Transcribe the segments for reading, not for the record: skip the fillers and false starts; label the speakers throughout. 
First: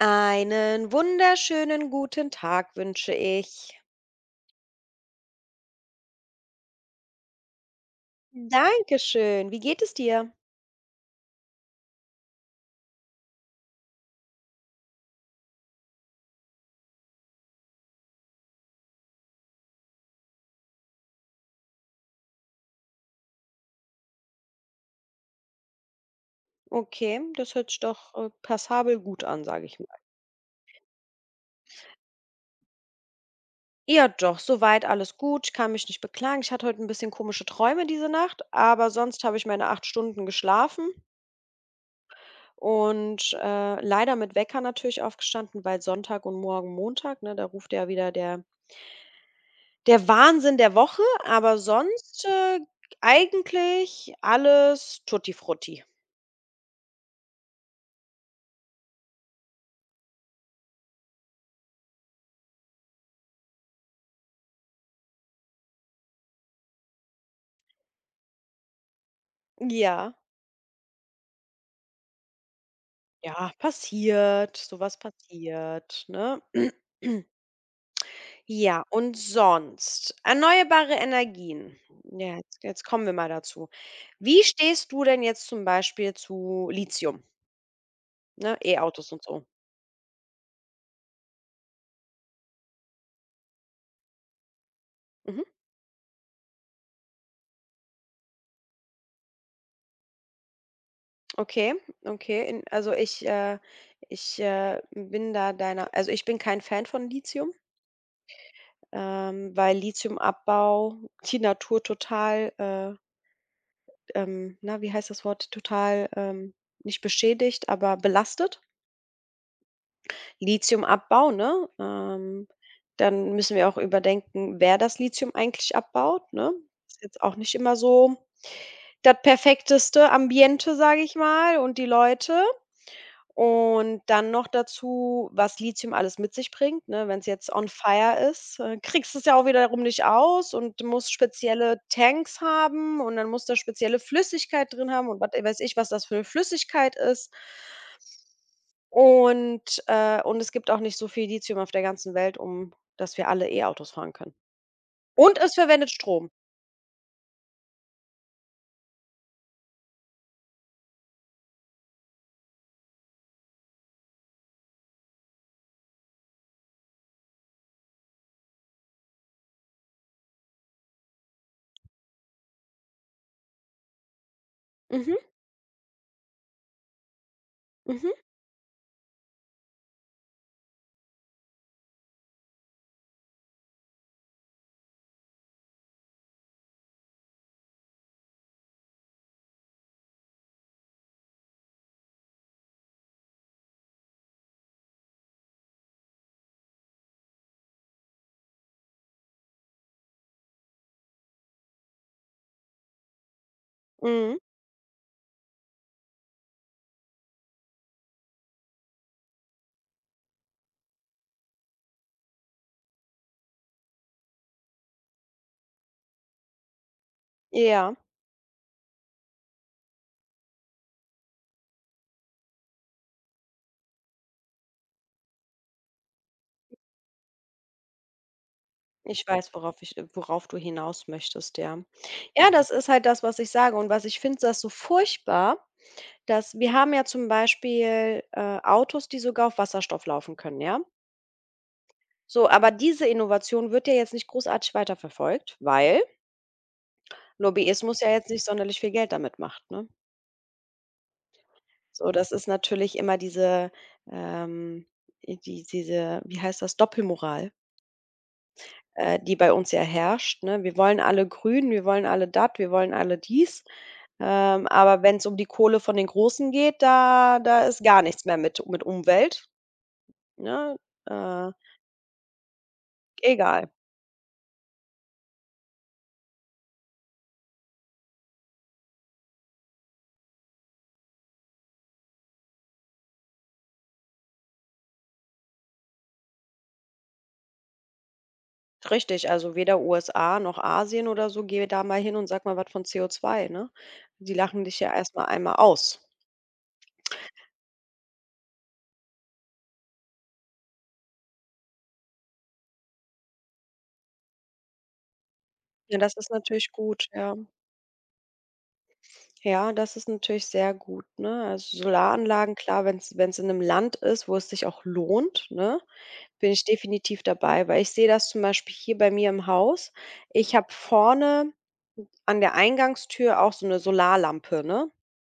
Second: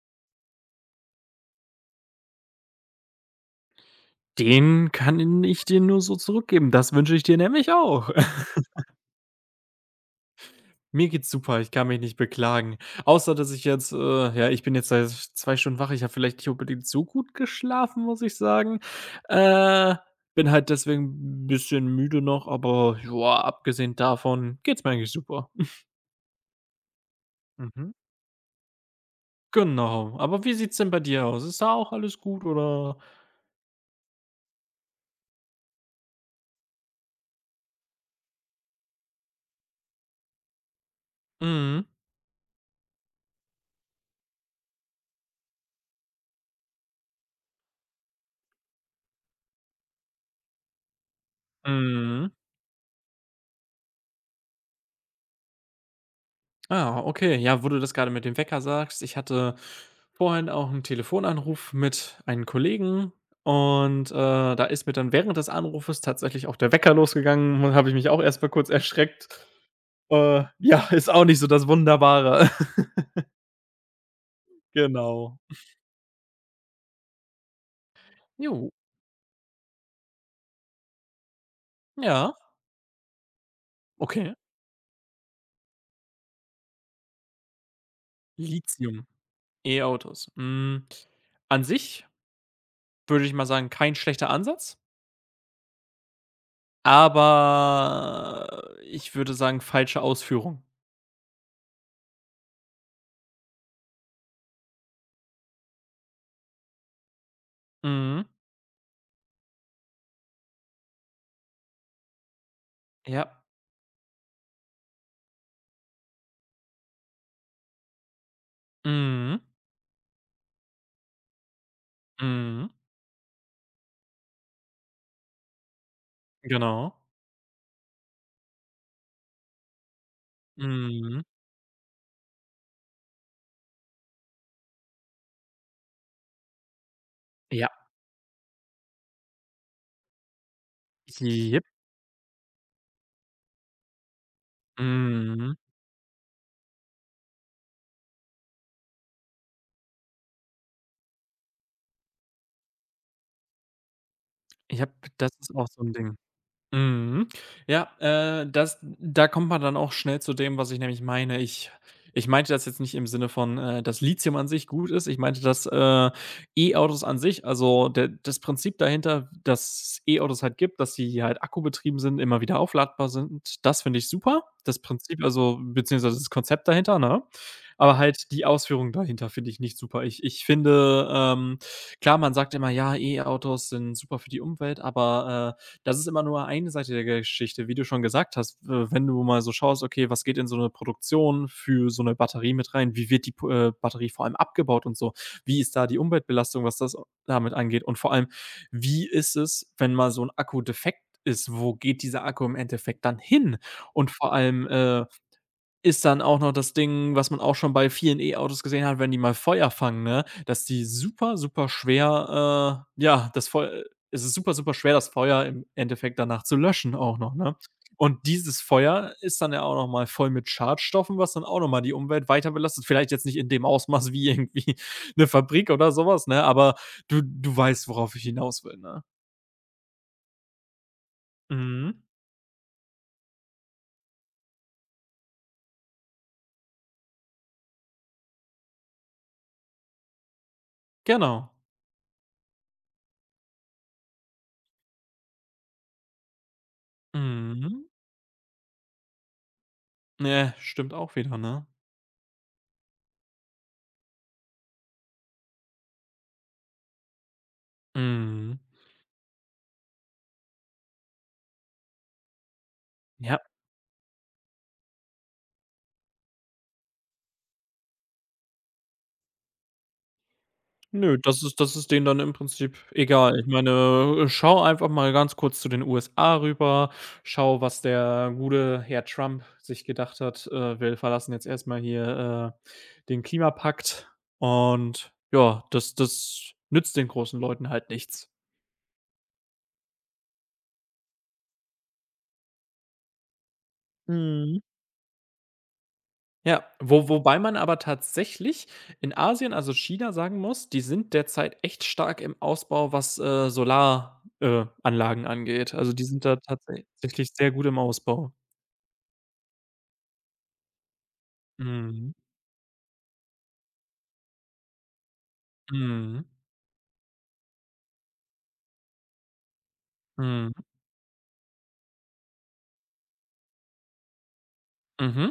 Speaker 1: Einen wunderschönen guten Tag wünsche ich.
Speaker 2: Den kann ich dir nur so zurückgeben. Das wünsche ich dir nämlich auch.
Speaker 1: Dankeschön. Wie geht es dir?
Speaker 2: Mir geht's super, ich kann mich nicht beklagen. Außer, dass ich jetzt ja, ich bin jetzt seit 2 Stunden wach. Ich habe vielleicht nicht unbedingt so gut geschlafen, muss ich sagen. Äh, bin halt deswegen ein bisschen müde noch, aber ja, abgesehen davon geht's mir eigentlich super.
Speaker 1: Okay, das hört sich
Speaker 2: Mhm.
Speaker 1: doch passabel gut an, sage ich mal.
Speaker 2: Genau. Aber wie sieht's denn bei dir aus? Ist da auch alles gut oder?
Speaker 1: Ja, doch, soweit alles gut. Ich kann mich nicht beklagen. Ich hatte heute ein bisschen komische Träume diese Nacht, aber sonst habe ich meine 8 Stunden geschlafen
Speaker 2: Mhm.
Speaker 1: und leider mit Wecker natürlich aufgestanden, weil Sonntag und morgen Montag, ne, da ruft ja wieder der Wahnsinn der Woche, aber sonst
Speaker 2: Mhm.
Speaker 1: eigentlich alles tutti frutti.
Speaker 2: Ah, okay. Ja, wo du das gerade mit dem Wecker sagst, ich hatte vorhin auch einen Telefonanruf mit einem Kollegen und, da ist mir dann während des Anrufes tatsächlich auch der Wecker losgegangen und habe ich mich auch erst mal kurz erschreckt.
Speaker 1: Ja.
Speaker 2: Ja, ist auch nicht so das Wunderbare.
Speaker 1: Ja, passiert, sowas
Speaker 2: Genau.
Speaker 1: passiert, ne?
Speaker 2: Jo,
Speaker 1: Ja, und sonst erneuerbare Energien.
Speaker 2: ja,
Speaker 1: Ja, jetzt kommen wir mal dazu.
Speaker 2: okay.
Speaker 1: Wie stehst du denn jetzt zum Beispiel zu Lithium, ne,
Speaker 2: Lithium,
Speaker 1: E-Autos und so?
Speaker 2: E-Autos. An sich würde ich mal sagen, kein schlechter Ansatz,
Speaker 1: Mhm.
Speaker 2: aber ich würde sagen, falsche Ausführung.
Speaker 1: Okay, okay. Ich, bin da deiner also ich bin kein Fan von Lithium,
Speaker 2: Mhm.
Speaker 1: weil Lithiumabbau die Natur total,
Speaker 2: Ja.
Speaker 1: na, wie heißt das Wort, nicht beschädigt, aber belastet.
Speaker 2: Mhm,
Speaker 1: Lithiumabbau, ne?
Speaker 2: mhm,
Speaker 1: Dann müssen wir auch überdenken, wer das Lithium eigentlich abbaut, ne?
Speaker 2: genau.
Speaker 1: Ist jetzt auch nicht immer so das perfekteste Ambiente, sage ich
Speaker 2: Mhm.
Speaker 1: mal, und die Leute. Und dann noch dazu, was Lithium alles mit sich bringt, ne? Wenn es jetzt on
Speaker 2: Ja,
Speaker 1: fire ist, kriegst du es ja auch wiederum nicht aus, und du musst
Speaker 2: jep.
Speaker 1: spezielle Tanks haben und dann muss da spezielle Flüssigkeit drin haben und was
Speaker 2: Mhm.
Speaker 1: weiß ich, was das für eine Flüssigkeit ist. Und es gibt auch nicht so viel Lithium auf der ganzen Welt, um dass wir alle E-Autos fahren können.
Speaker 2: Ich habe das
Speaker 1: Und es
Speaker 2: ist auch so
Speaker 1: verwendet
Speaker 2: 'n Ding.
Speaker 1: Strom.
Speaker 2: Mhm. Ja, das da kommt man dann auch schnell zu dem, was ich nämlich meine. Ich meinte das jetzt nicht im Sinne von, dass Lithium an sich gut ist. Ich meinte das, E-Autos an sich also, der das Prinzip dahinter, dass E-Autos halt gibt, dass sie halt akkubetrieben sind, immer wieder aufladbar sind. Das finde ich super. Das
Speaker 1: Mhm,
Speaker 2: Prinzip also beziehungsweise das Konzept dahinter, ne? Aber
Speaker 1: mhm,
Speaker 2: halt die Ausführung dahinter finde ich nicht super. Ich finde, klar, man sagt immer: „Ja, E-Autos sind super für die Umwelt“, aber das ist immer nur eine Seite der Geschichte. Wie du schon gesagt hast, wenn du mal so schaust, okay, was geht in so eine Produktion für so eine Batterie mit rein? Wie wird die P Batterie vor allem abgebaut und so? Wie ist da die Umweltbelastung, was das damit angeht? Und vor allem, wie ist es, wenn mal so ein Akku defekt ist? Wo geht dieser Akku im Endeffekt dann hin? Und vor
Speaker 1: mhm.
Speaker 2: allem, ist dann auch noch das Ding, was man auch schon bei vielen E-Autos gesehen hat, wenn die mal Feuer fangen, ne, dass die super, super schwer, ja, das Feu es ist super, super schwer, das Feuer im Endeffekt danach zu löschen auch noch, ne?
Speaker 1: Ja.
Speaker 2: Und dieses Feuer ist dann ja auch noch mal voll mit Schadstoffen, was dann auch noch mal die Umwelt weiter belastet. Vielleicht jetzt nicht in dem Ausmaß wie irgendwie 'ne Fabrik oder so was, ne, aber du weißt, worauf ich hinaus will, ne?
Speaker 1: Ich weiß, worauf du hinaus möchtest, ja.
Speaker 2: Mhm.
Speaker 1: Ja, das ist halt das, was ich sage und was ich finde, das so furchtbar, dass wir haben ja zum Beispiel, Autos, die sogar auf Wasserstoff laufen können, ja?
Speaker 2: Genau.
Speaker 1: So, aber diese Innovation wird ja jetzt nicht großartig weiterverfolgt, weil
Speaker 2: Mhm.
Speaker 1: Lobbyismus ja jetzt nicht sonderlich viel Geld damit macht, ne?
Speaker 2: Ja, stimmt auch wieder, ne?
Speaker 1: So, das ist natürlich immer diese, ähm, wie heißt das, Doppelmoral.
Speaker 2: Mhm.
Speaker 1: Die bei uns ja herrscht, ne? Wir wollen alle grün, wir wollen alle dat, wir wollen alle
Speaker 2: Ja.
Speaker 1: dies. Aber wenn es um die Kohle von den Großen geht, da ist gar nichts mehr mit Umwelt, ne?
Speaker 2: Nö, das
Speaker 1: Äh,
Speaker 2: ist das ist denen dann im Prinzip egal. Ich
Speaker 1: egal.
Speaker 2: meine, schau einfach mal ganz kurz zu den USA rüber, schau, was der gute Herr Trump sich gedacht hat: „Wir verlassen jetzt erstmal hier, den Klimapakt.“ Und ja, das das nützt den großen Leuten halt nichts.
Speaker 1: Richtig, also weder USA noch Asien oder so, geh da mal hin und sag mal was von CO2, ne? Die
Speaker 2: Mhm.
Speaker 1: lachen dich ja erst mal einmal aus.
Speaker 2: Ja, wo wobei man aber tatsächlich in Asien, also China, sagen muss, die sind derzeit echt stark im Ausbau, was, Solar Anlagen angeht. Also,
Speaker 1: Ja,
Speaker 2: die
Speaker 1: das
Speaker 2: sind
Speaker 1: ist
Speaker 2: da
Speaker 1: natürlich gut,
Speaker 2: tatsächlich
Speaker 1: ja.
Speaker 2: sehr gut im Ausbau.
Speaker 1: Ja, das ist natürlich sehr gut, ne? Also
Speaker 2: Mhm.
Speaker 1: Solaranlagen, klar, wenn es in einem Land ist, wo es sich auch lohnt, ne?
Speaker 2: Mhm.
Speaker 1: Bin ich definitiv dabei, weil ich sehe das zum Beispiel hier bei mir im Haus.
Speaker 2: Mhm.
Speaker 1: Ich habe vorne an der Eingangstür auch so eine Solarlampe, ne?
Speaker 2: Mhm.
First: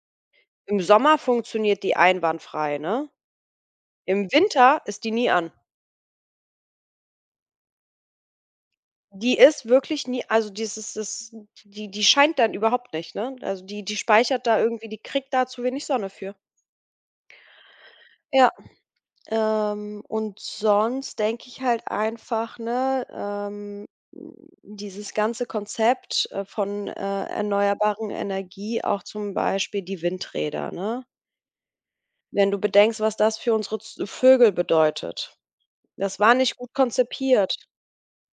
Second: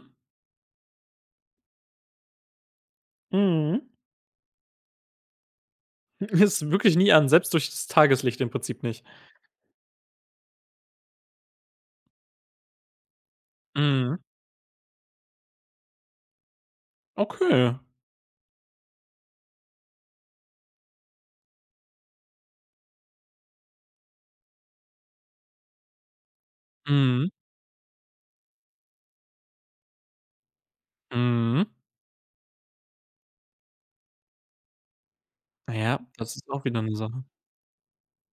Speaker 1: Im Sommer funktioniert die einwandfrei, ne?
Speaker 2: Mhm.
Speaker 1: Im Winter ist die nie an.
Speaker 2: Ist wirklich nie an, selbst durch das Tageslicht im Prinzip nicht.
Speaker 1: Die ist wirklich nie, also dieses das, die scheint dann überhaupt nicht, ne? Also die
Speaker 2: Mhm.
Speaker 1: speichert da irgendwie, die kriegt da zu wenig Sonne für.
Speaker 2: Okay.
Speaker 1: Ja. Und sonst denke ich halt einfach, ne, dieses ganze Konzept, von,
Speaker 2: Mhm.
Speaker 1: erneuerbaren Energie, auch zum Beispiel die Windräder, ne?
Speaker 2: Mhm.
Speaker 1: Wenn du bedenkst, was das für unsere Z Vögel bedeutet.
Speaker 2: Na ja,
Speaker 1: Das war
Speaker 2: das ist
Speaker 1: nicht
Speaker 2: auch
Speaker 1: gut
Speaker 2: wieder 'ne Sache.
Speaker 1: konzipiert,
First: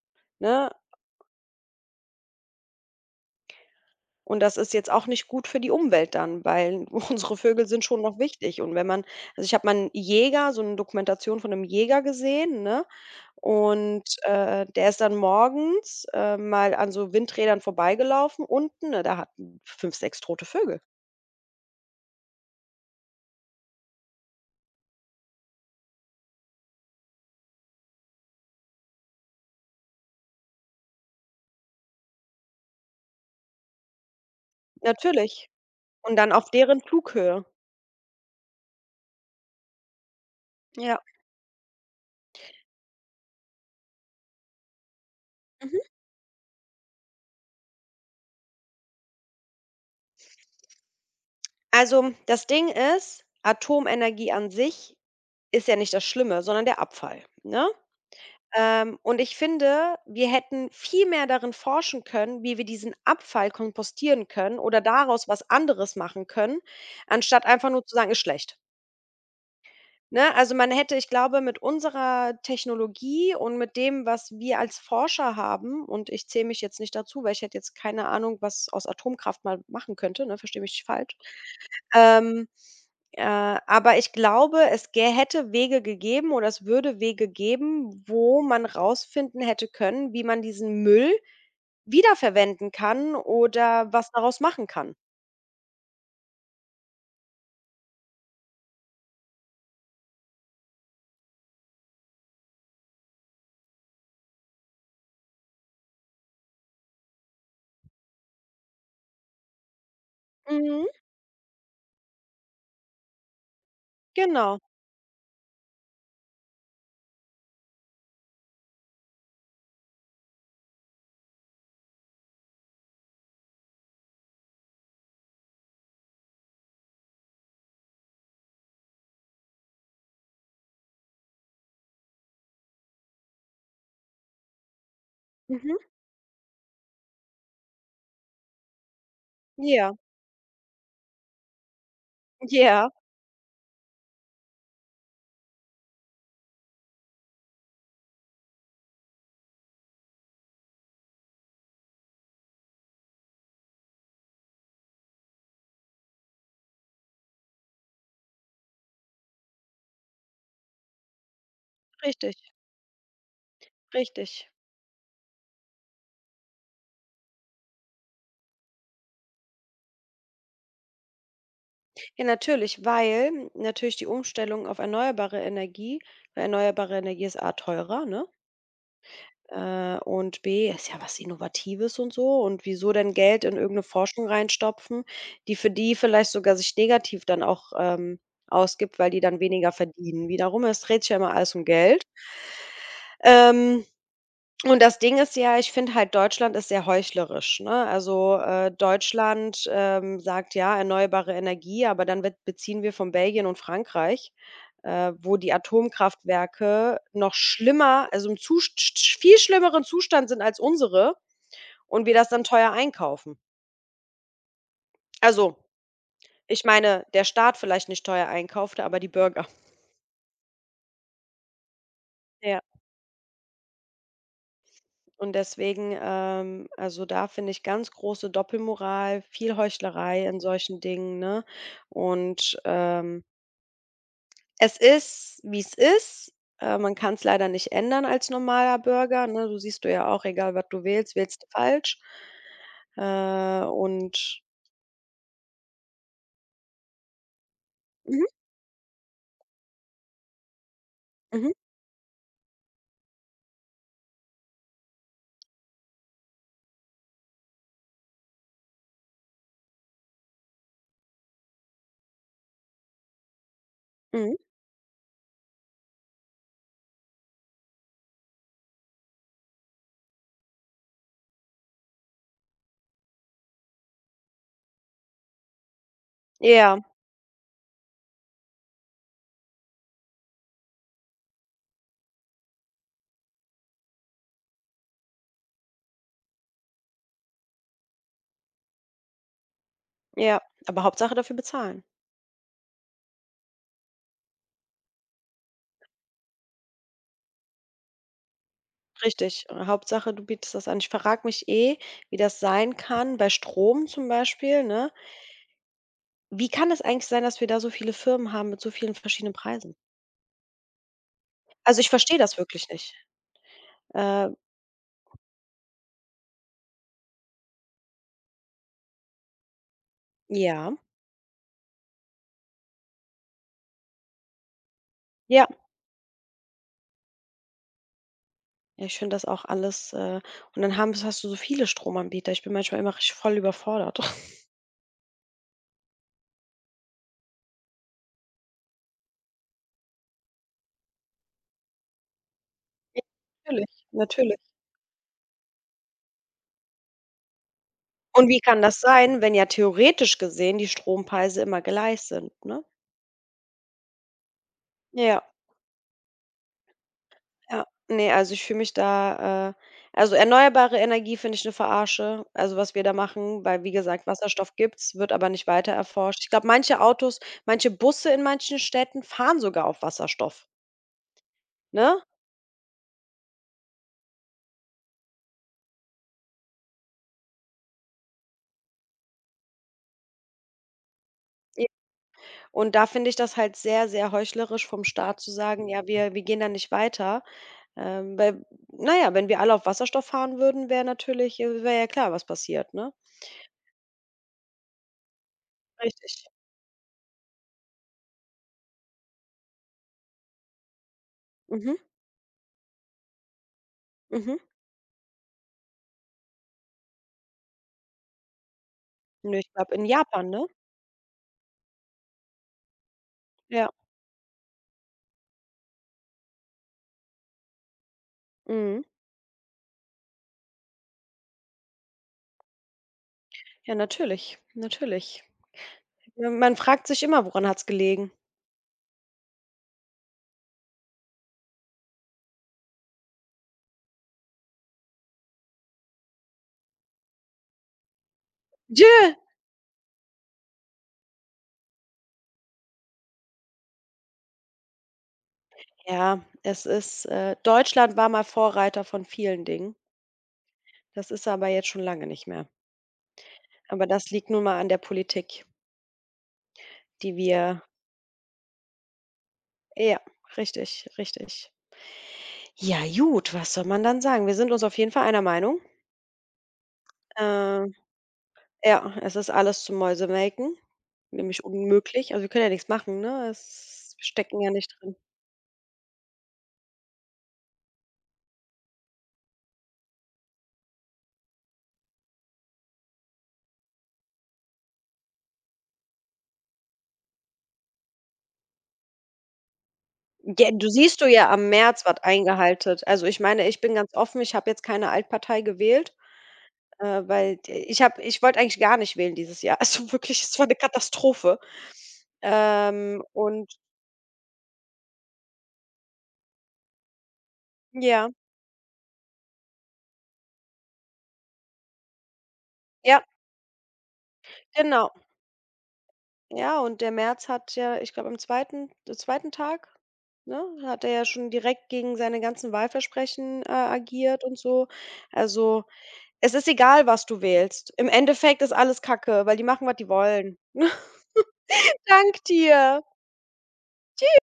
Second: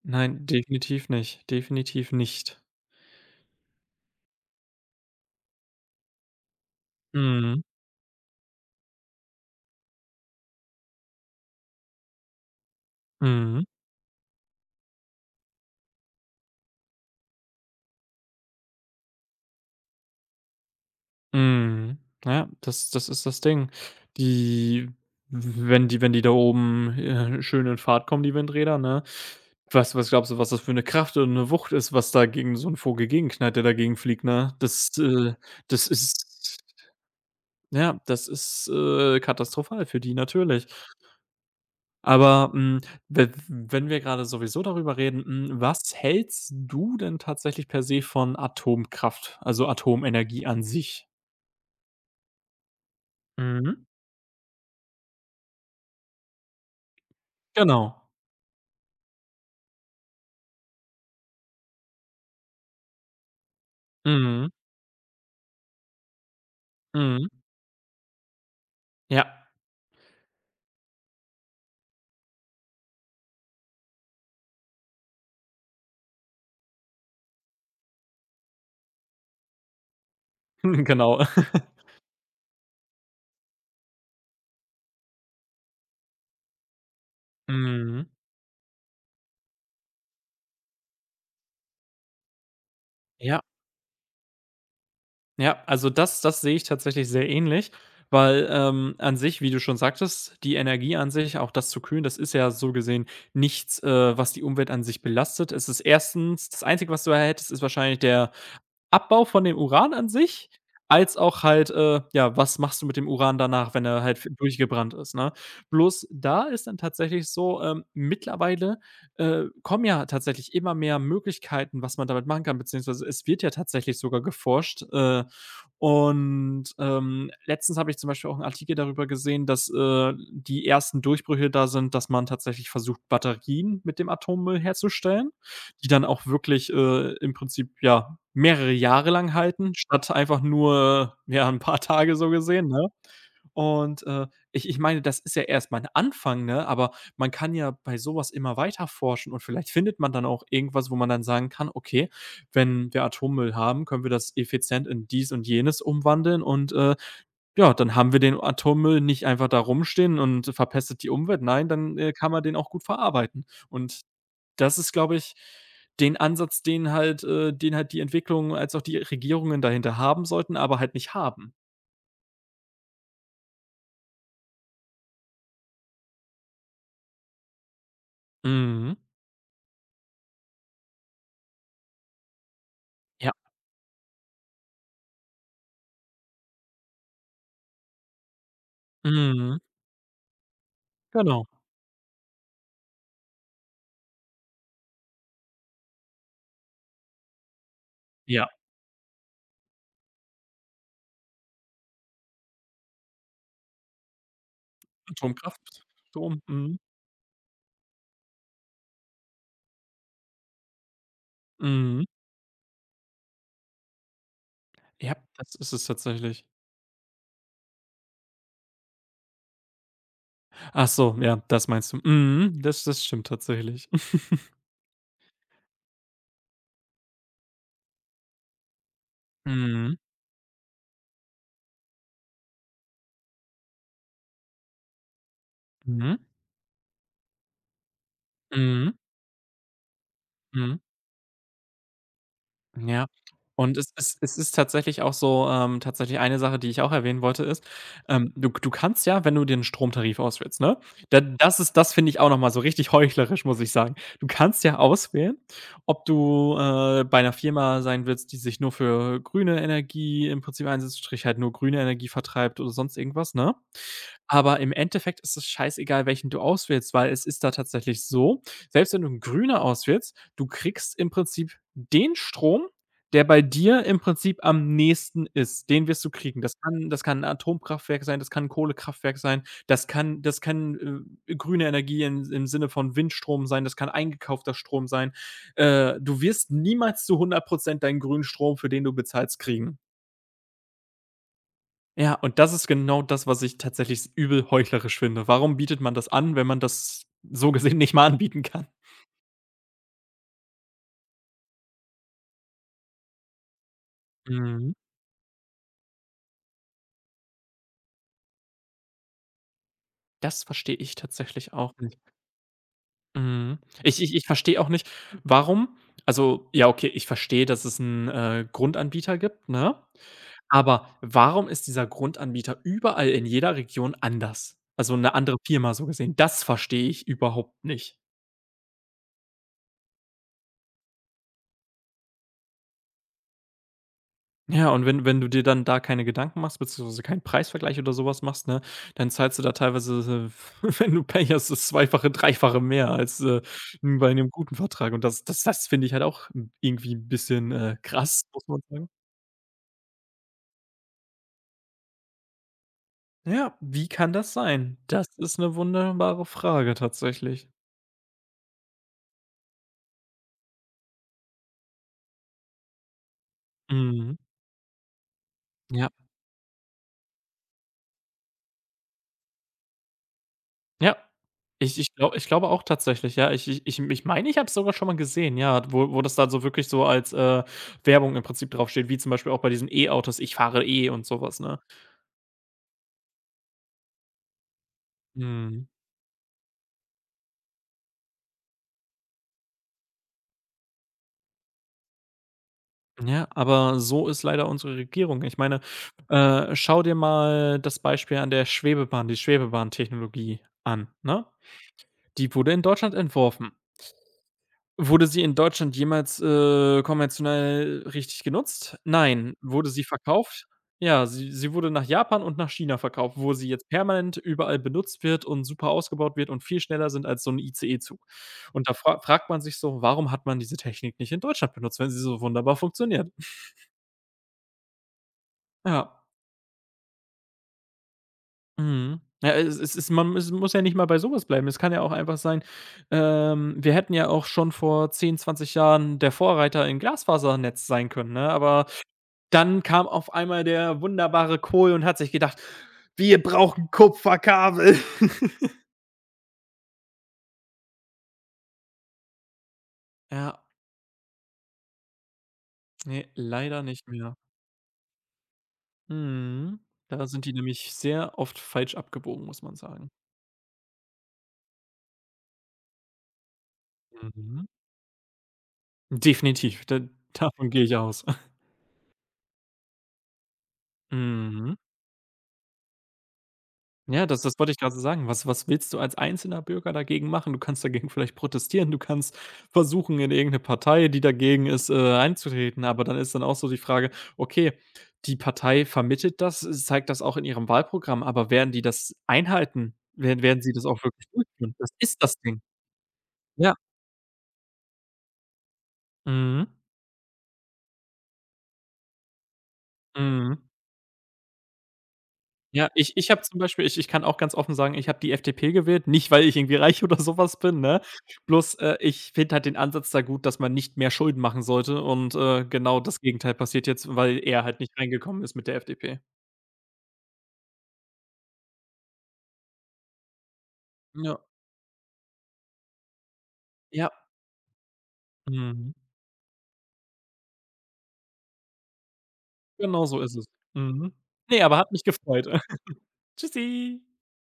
Speaker 2: Nein,
Speaker 1: ne?
Speaker 2: definitiv nicht, definitiv nicht.
Speaker 1: Und das ist jetzt auch nicht gut für die Umwelt dann, weil unsere
Speaker 2: Mhm.
Speaker 1: Vögel sind schon noch wichtig. Und wenn man, also, ich habe mal einen Jäger, so eine Dokumentation von einem Jäger gesehen, ne?
Speaker 2: Mhm.
Speaker 1: Und, der ist dann morgens, mal an so Windrädern vorbeigelaufen unten, ne, da hatten fünf, sechs tote Vögel.
Speaker 2: Mhm. Ja, das das ist das Ding. Die Wenn die da oben, schön in Fahrt kommen, die Windräder, ne? Was was glaubst du, was das für eine Kraft und eine Wucht ist, was da gegen so 'n Vogel gegenknallt, der dagegen fliegt, ne? Das, äh
Speaker 1: Natürlich.
Speaker 2: das
Speaker 1: Und dann auf
Speaker 2: ist
Speaker 1: deren Flughöhe.
Speaker 2: ja, katastrophal für die natürlich.
Speaker 1: Ja.
Speaker 2: Aber, hm, we wenn wir gerade sowieso darüber reden,
Speaker 1: Mhm.
Speaker 2: was hältst du denn tatsächlich per se von Atomkraft, also Atomenergie an sich?
Speaker 1: Also, das Ding ist,
Speaker 2: Mhm.
Speaker 1: Atomenergie an sich ist ja nicht das Schlimme, sondern der Abfall, ne?
Speaker 2: Genau.
Speaker 1: Und ich finde, wir hätten viel mehr darin forschen können, wie wir diesen Abfall kompostieren
Speaker 2: Mhm,
Speaker 1: können oder daraus was anderes machen können,
Speaker 2: mhm.
Speaker 1: anstatt einfach nur zu sagen: „Ist schlecht.“
Speaker 2: Ja,
Speaker 1: Ne? Also, man hätte, ich glaube, mit unserer Technologie und mit dem, was wir als Forscher haben, und ich zähle mich jetzt nicht dazu, weil ich hätte jetzt keine Ahnung, was aus Atomkraft mal machen könnte, ne, verstehe mich nicht falsch.
Speaker 2: genau.
Speaker 1: Ähm, aber ich glaube, es gä hätte Wege gegeben oder es würde Wege geben,
Speaker 2: Mhm.
Speaker 1: wo man rausfinden hätte können, wie man diesen Müll wiederverwenden kann
Speaker 2: Ja,
Speaker 1: oder was daraus machen kann.
Speaker 2: ja, also das das sehe ich tatsächlich sehr ähnlich, weil, an sich, wie du schon sagtest, die Energie an sich, auch das zu kühlen, das ist ja so gesehen nichts, was die Umwelt an sich belastet. Es ist erstens das Einzige, was du hättest, ist wahrscheinlich der Abbau von dem Uran an sich,
Speaker 1: Mhm,
Speaker 2: als auch halt, ja, was machst du mit dem Uran danach, wenn er halt f
Speaker 1: genau.
Speaker 2: durchgebrannt ist, ne? Bloß da ist dann tatsächlich so, mittlerweile, kommen ja tatsächlich immer mehr Möglichkeiten, was man damit machen kann, beziehungsweise es wird ja tatsächlich sogar geforscht, und, letztens habe ich zum Beispiel auch einen Artikel darüber gesehen, dass, die ersten Durchbrüche da sind, dass man tatsächlich versucht, Batterien mit dem Atommüll herzustellen,
Speaker 1: Mhm.
Speaker 2: die dann auch wirklich, im Prinzip, ja, mehrere Jahre lang halten,
Speaker 1: Ja,
Speaker 2: statt einfach nur, ja, ein paar Tage so gesehen, ne?
Speaker 1: ja,
Speaker 2: Und, ich meine, das ist ja erst mal 'n Anfang, ne? Aber man kann ja bei sowas immer weiter forschen und vielleicht findet man dann auch irgendwas, wo man dann sagen kann: „Okay, wenn wir Atommüll haben, können wir das effizient in dies und jenes umwandeln und, ja, dann haben wir den Atommüll nicht einfach da rumstehen und verpestet die Umwelt. Nein, dann, kann
Speaker 1: richtig,
Speaker 2: man den auch gut verarbeiten.“ Und
Speaker 1: richtig.
Speaker 2: das ist, glaube ich, den Ansatz, den halt die Entwicklung als auch die Regierungen dahinter haben sollten, aber halt nicht haben.
Speaker 1: Ja, natürlich, weil natürlich die Umstellung auf erneuerbare Energie, weil erneuerbare Energie ist A teurer, ne?
Speaker 2: Mhm.
Speaker 1: Und B, ist ja was Innovatives und so, und wieso denn
Speaker 2: Ja.
Speaker 1: Geld in irgendeine Forschung reinstopfen, die für die vielleicht sogar sich negativ dann auch, ausgibt, weil die dann
Speaker 2: Mhm.
Speaker 1: weniger verdienen. Wiederum, es dreht sich ja immer
Speaker 2: Genau.
Speaker 1: alles um Geld. Ähm und das Ding ist ja, ich finde halt, Deutschland ist sehr heuchlerisch, ne? Also,
Speaker 2: Ja,
Speaker 1: Deutschland, sagt: „Ja, erneuerbare Energie“, aber dann wird, beziehen wir von Belgien und Frankreich, wo die
Speaker 2: Atomkraft, Strom, mhm,
Speaker 1: Atomkraftwerke noch schlimmer, also, im Zus sch viel schlimmeren Zustand sind als unsere,
Speaker 2: mhm.
Speaker 1: und wir das dann teuer einkaufen.
Speaker 2: Ja, das
Speaker 1: Also,
Speaker 2: ist es tatsächlich.
Speaker 1: ich meine, der Staat vielleicht nicht teuer einkaufte, aber die Bürger.
Speaker 2: Ach so, ja, das meinst du.
Speaker 1: Ja.
Speaker 2: Mhm, das stimmt tatsächlich.
Speaker 1: Und deswegen, also, da finde ich ganz große Doppelmoral, viel
Speaker 2: Mhm,
Speaker 1: Heuchlerei in solchen Dingen, ne? Und, es ist, wie es
Speaker 2: mhm,
Speaker 1: ist. Man kann es leider nicht ändern als normaler
Speaker 2: mhm,
Speaker 1: Bürger, ne? Du siehst du ja auch, egal was
Speaker 2: mhm.
Speaker 1: du wählst, wählst du falsch.
Speaker 2: Ja.
Speaker 1: Äh,
Speaker 2: Und es ist es
Speaker 1: und
Speaker 2: ist tatsächlich auch so tatsächlich eine Sache, die ich auch erwähnen wollte, ist,
Speaker 1: mhm,
Speaker 2: du kannst ja, wenn du dir 'n Stromtarif auswählst, ne? Da
Speaker 1: mhm,
Speaker 2: das ist das finde ich auch noch mal so richtig heuchlerisch, muss ich sagen. Du kannst ja auswählen, ob du, bei einer Firma sein willst, die sich nur für grüne Energie im Prinzip einsetzt, sprich halt nur grüne Energie vertreibt oder sonst irgendwas, ne?
Speaker 1: mhm.
Speaker 2: Aber im Endeffekt ist es scheißegal, welchen du auswählst, weil es ist da tatsächlich so, selbst wenn du 'n Grüner auswählst, du kriegst im Prinzip den Strom, der bei dir im Prinzip am nächsten ist. Den wirst du kriegen. Das
Speaker 1: Ja,
Speaker 2: kann das kann ein Atomkraftwerk sein, das kann 'n Kohlekraftwerk sein, das kann grüne Energie im Sinne von Windstrom sein, das kann eingekaufter Strom sein. Du wirst niemals zu 100% deinen grünen Strom, für den du bezahlst, kriegen.
Speaker 1: ja, aber Hauptsache dafür bezahlen.
Speaker 2: Ja, und das ist genau das, was ich tatsächlich übel heuchlerisch finde. Warum bietet man das an, wenn man das so gesehen nicht mal anbieten kann?
Speaker 1: Richtig. Hauptsache, du bietest das an. Ich frage mich eh, wie das sein kann bei Strom zum Beispiel,
Speaker 2: Mhm.
Speaker 1: ne? Wie kann es eigentlich sein, dass wir da so viele Firmen haben mit so vielen verschiedenen Preisen?
Speaker 2: Das verstehe ich tatsächlich auch.
Speaker 1: Also, ich verstehe das wirklich nicht.
Speaker 2: Mhm. Ich
Speaker 1: Äh,
Speaker 2: verstehe auch nicht, warum also, ja, okay, ich verstehe, dass es einen Grundanbieter gibt, ne?
Speaker 1: ja,
Speaker 2: Aber warum ist dieser Grundanbieter überall in jeder Region anders? Also, eine andere
Speaker 1: ja.
Speaker 2: Firma so gesehen. Das verstehe ich überhaupt nicht.
Speaker 1: Ja, ich finde das auch alles, und dann haben hast du so viele Stromanbieter. Ich bin manchmal immer richtig voll überfordert.
Speaker 2: Ja, und wenn du dir dann da keine Gedanken machst, beziehungsweise keinen Preisvergleich oder sowas machst, ne, dann zahlst du da teilweise, wenn du Pech hast, das Zweifache, Dreifache mehr
Speaker 1: Ja,
Speaker 2: als,
Speaker 1: natürlich,
Speaker 2: bei einem
Speaker 1: natürlich.
Speaker 2: guten Vertrag. Und das finde ich halt auch irgendwie ein bisschen, krass,
Speaker 1: Und wie
Speaker 2: muss
Speaker 1: kann
Speaker 2: man
Speaker 1: das
Speaker 2: sagen.
Speaker 1: sein, wenn ja theoretisch gesehen die Strompreise immer gleich sind, ne?
Speaker 2: Ja, wie kann das sein? Das
Speaker 1: Ja.
Speaker 2: ist eine wunderbare Frage tatsächlich.
Speaker 1: Ja, ne, also ich fühle mich da, also erneuerbare Energie finde ich eine Verarsche, also was wir da machen, weil wie gesagt,
Speaker 2: Mhm.
Speaker 1: Wasserstoff gibt's, wird aber nicht weiter
Speaker 2: Ja,
Speaker 1: erforscht. Ich glaube, manche Autos, manche Busse in manchen Städten fahren sogar auf Wasserstoff,
Speaker 2: ja. Ich ich
Speaker 1: ne?
Speaker 2: glau ich glaube auch tatsächlich, ja. Ich meine, ich habe es sogar schon mal gesehen, ja, wo das dann so wirklich so als, Werbung im Prinzip draufsteht, wie zum Beispiel auch bei diesen E-Autos: „Ich fahre E“ und sowas, ne?
Speaker 1: Ja. Und da finde ich das halt sehr, sehr heuchlerisch vom Staat zu
Speaker 2: Mhm.
Speaker 1: sagen: „Ja, wir wir gehen da nicht weiter.“ weil, naja, wenn wir alle auf Wasserstoff fahren würden, wäre natürlich, wäre ja klar, was passiert, ne?
Speaker 2: Ja, aber so ist leider unsere Regierung. Ich meine,
Speaker 1: Richtig.
Speaker 2: schau dir mal das Beispiel an der Schwebebahn die Schwebebahntechnologie an, ne?
Speaker 1: Mhm,
Speaker 2: Die wurde in Deutschland entworfen.
Speaker 1: mhm.
Speaker 2: Wurde sie in Deutschland jemals, kommerziell richtig genutzt? Nein.
Speaker 1: Ne, ich
Speaker 2: Wurde
Speaker 1: glaube
Speaker 2: sie
Speaker 1: in Japan, ne?
Speaker 2: verkauft? Ja, sie wurde nach Japan und nach China verkauft, wo sie jetzt
Speaker 1: Ja,
Speaker 2: permanent überall benutzt wird und super ausgebaut wird und viel schneller sind als so 'n ICE-Zug. Und da
Speaker 1: mhm.
Speaker 2: fragt man sich so: „Warum hat man diese Technik nicht in Deutschland benutzt, wenn sie so wunderbar funktioniert?“
Speaker 1: Ja, natürlich, natürlich.
Speaker 2: Ja,
Speaker 1: Man fragt sich immer, woran hat's gelegen?
Speaker 2: mhm. Ja, es es ist man es muss ja nicht mal bei sowas bleiben. Es kann ja auch einfach sein, wir hätten ja auch schon vor 10, 20 Jahren der Vorreiter im Glasfasernetz sein können, ne? Aber
Speaker 1: Ja.
Speaker 2: dann kam auf einmal der wunderbare Kohl und hat sich gedacht: „Wir brauchen Kupferkabel.“
Speaker 1: Ja, es ist, Deutschland war mal Vorreiter von vielen Dingen.
Speaker 2: Ja,
Speaker 1: Das ist aber jetzt schon lange nicht mehr.
Speaker 2: ne, leider
Speaker 1: Aber
Speaker 2: nicht
Speaker 1: das
Speaker 2: mehr.
Speaker 1: liegt nun mal an der Politik,
Speaker 2: Mhm. Da
Speaker 1: die
Speaker 2: sind die
Speaker 1: wir,
Speaker 2: nämlich sehr oft falsch abgebogen, muss man sagen.
Speaker 1: ja, richtig, richtig. Ja gut, was soll man dann sagen? Wir
Speaker 2: Mhm.
Speaker 1: sind uns auf jeden Fall einer Meinung.
Speaker 2: Definitiv, da davon gehe
Speaker 1: Äh,
Speaker 2: ich aus.
Speaker 1: ja, es ist alles zum Mäusemelken, nämlich
Speaker 2: Mhm.
Speaker 1: unmöglich. Also, wir können ja nichts machen, ne? Es wir
Speaker 2: Ja, das das
Speaker 1: stecken ja
Speaker 2: wollte ich
Speaker 1: nicht
Speaker 2: gerade
Speaker 1: drin.
Speaker 2: sagen. Was was willst du als einzelner Bürger dagegen machen? Du kannst dagegen vielleicht protestieren, du kannst versuchen, in irgendeine Partei, die dagegen ist, einzutreten, aber dann ist dann auch so die Frage: „Okay, die Partei vermittelt das, zeigt das auch in ihrem Wahlprogramm, aber werden die das einhalten? Werden
Speaker 1: Ja,
Speaker 2: sie das
Speaker 1: du
Speaker 2: auch
Speaker 1: siehst du
Speaker 2: wirklich
Speaker 1: ja am
Speaker 2: durchführen?“ Das
Speaker 1: März, was
Speaker 2: ist das Ding.
Speaker 1: eingehalten, also, ich meine,
Speaker 2: Ja.
Speaker 1: ich bin ganz offen, ich habe jetzt keine Altpartei gewählt,
Speaker 2: Mhm.
Speaker 1: weil d ich habe ich wollte eigentlich gar nicht wählen dieses Jahr. Also, wirklich,
Speaker 2: Mhm.
Speaker 1: es war eine Katastrophe.
Speaker 2: Ja, ich
Speaker 1: Ähm,
Speaker 2: ich habe zum
Speaker 1: und
Speaker 2: Beispiel ich ich kann auch ganz offen sagen, ich habe die FDP gewählt, nicht, weil ich irgendwie reich oder sowas bin, ne?
Speaker 1: ja,
Speaker 2: Bloß, ich finde halt den Ansatz da gut, dass man nicht mehr Schulden machen sollte und, genau das
Speaker 1: ja,
Speaker 2: Gegenteil passiert jetzt, weil er halt nicht
Speaker 1: genau.
Speaker 2: reingekommen ist mit der FDP.
Speaker 1: Ja, und der März hat ja, ich glaube, am zweiten 2. Tag, ne, hat er ja
Speaker 2: Ja,
Speaker 1: schon direkt gegen seine ganzen Wahlversprechen,
Speaker 2: ja.
Speaker 1: agiert und so. Also,
Speaker 2: Mhm.
Speaker 1: es ist egal, was du wählst. Im Endeffekt ist alles Kacke, weil die machen, was
Speaker 2: Genau
Speaker 1: die
Speaker 2: so ist es.
Speaker 1: wollen.
Speaker 2: Mhm. Ne, aber hat mich
Speaker 1: Dank
Speaker 2: gefreut.
Speaker 1: dir.
Speaker 2: Tschüssi.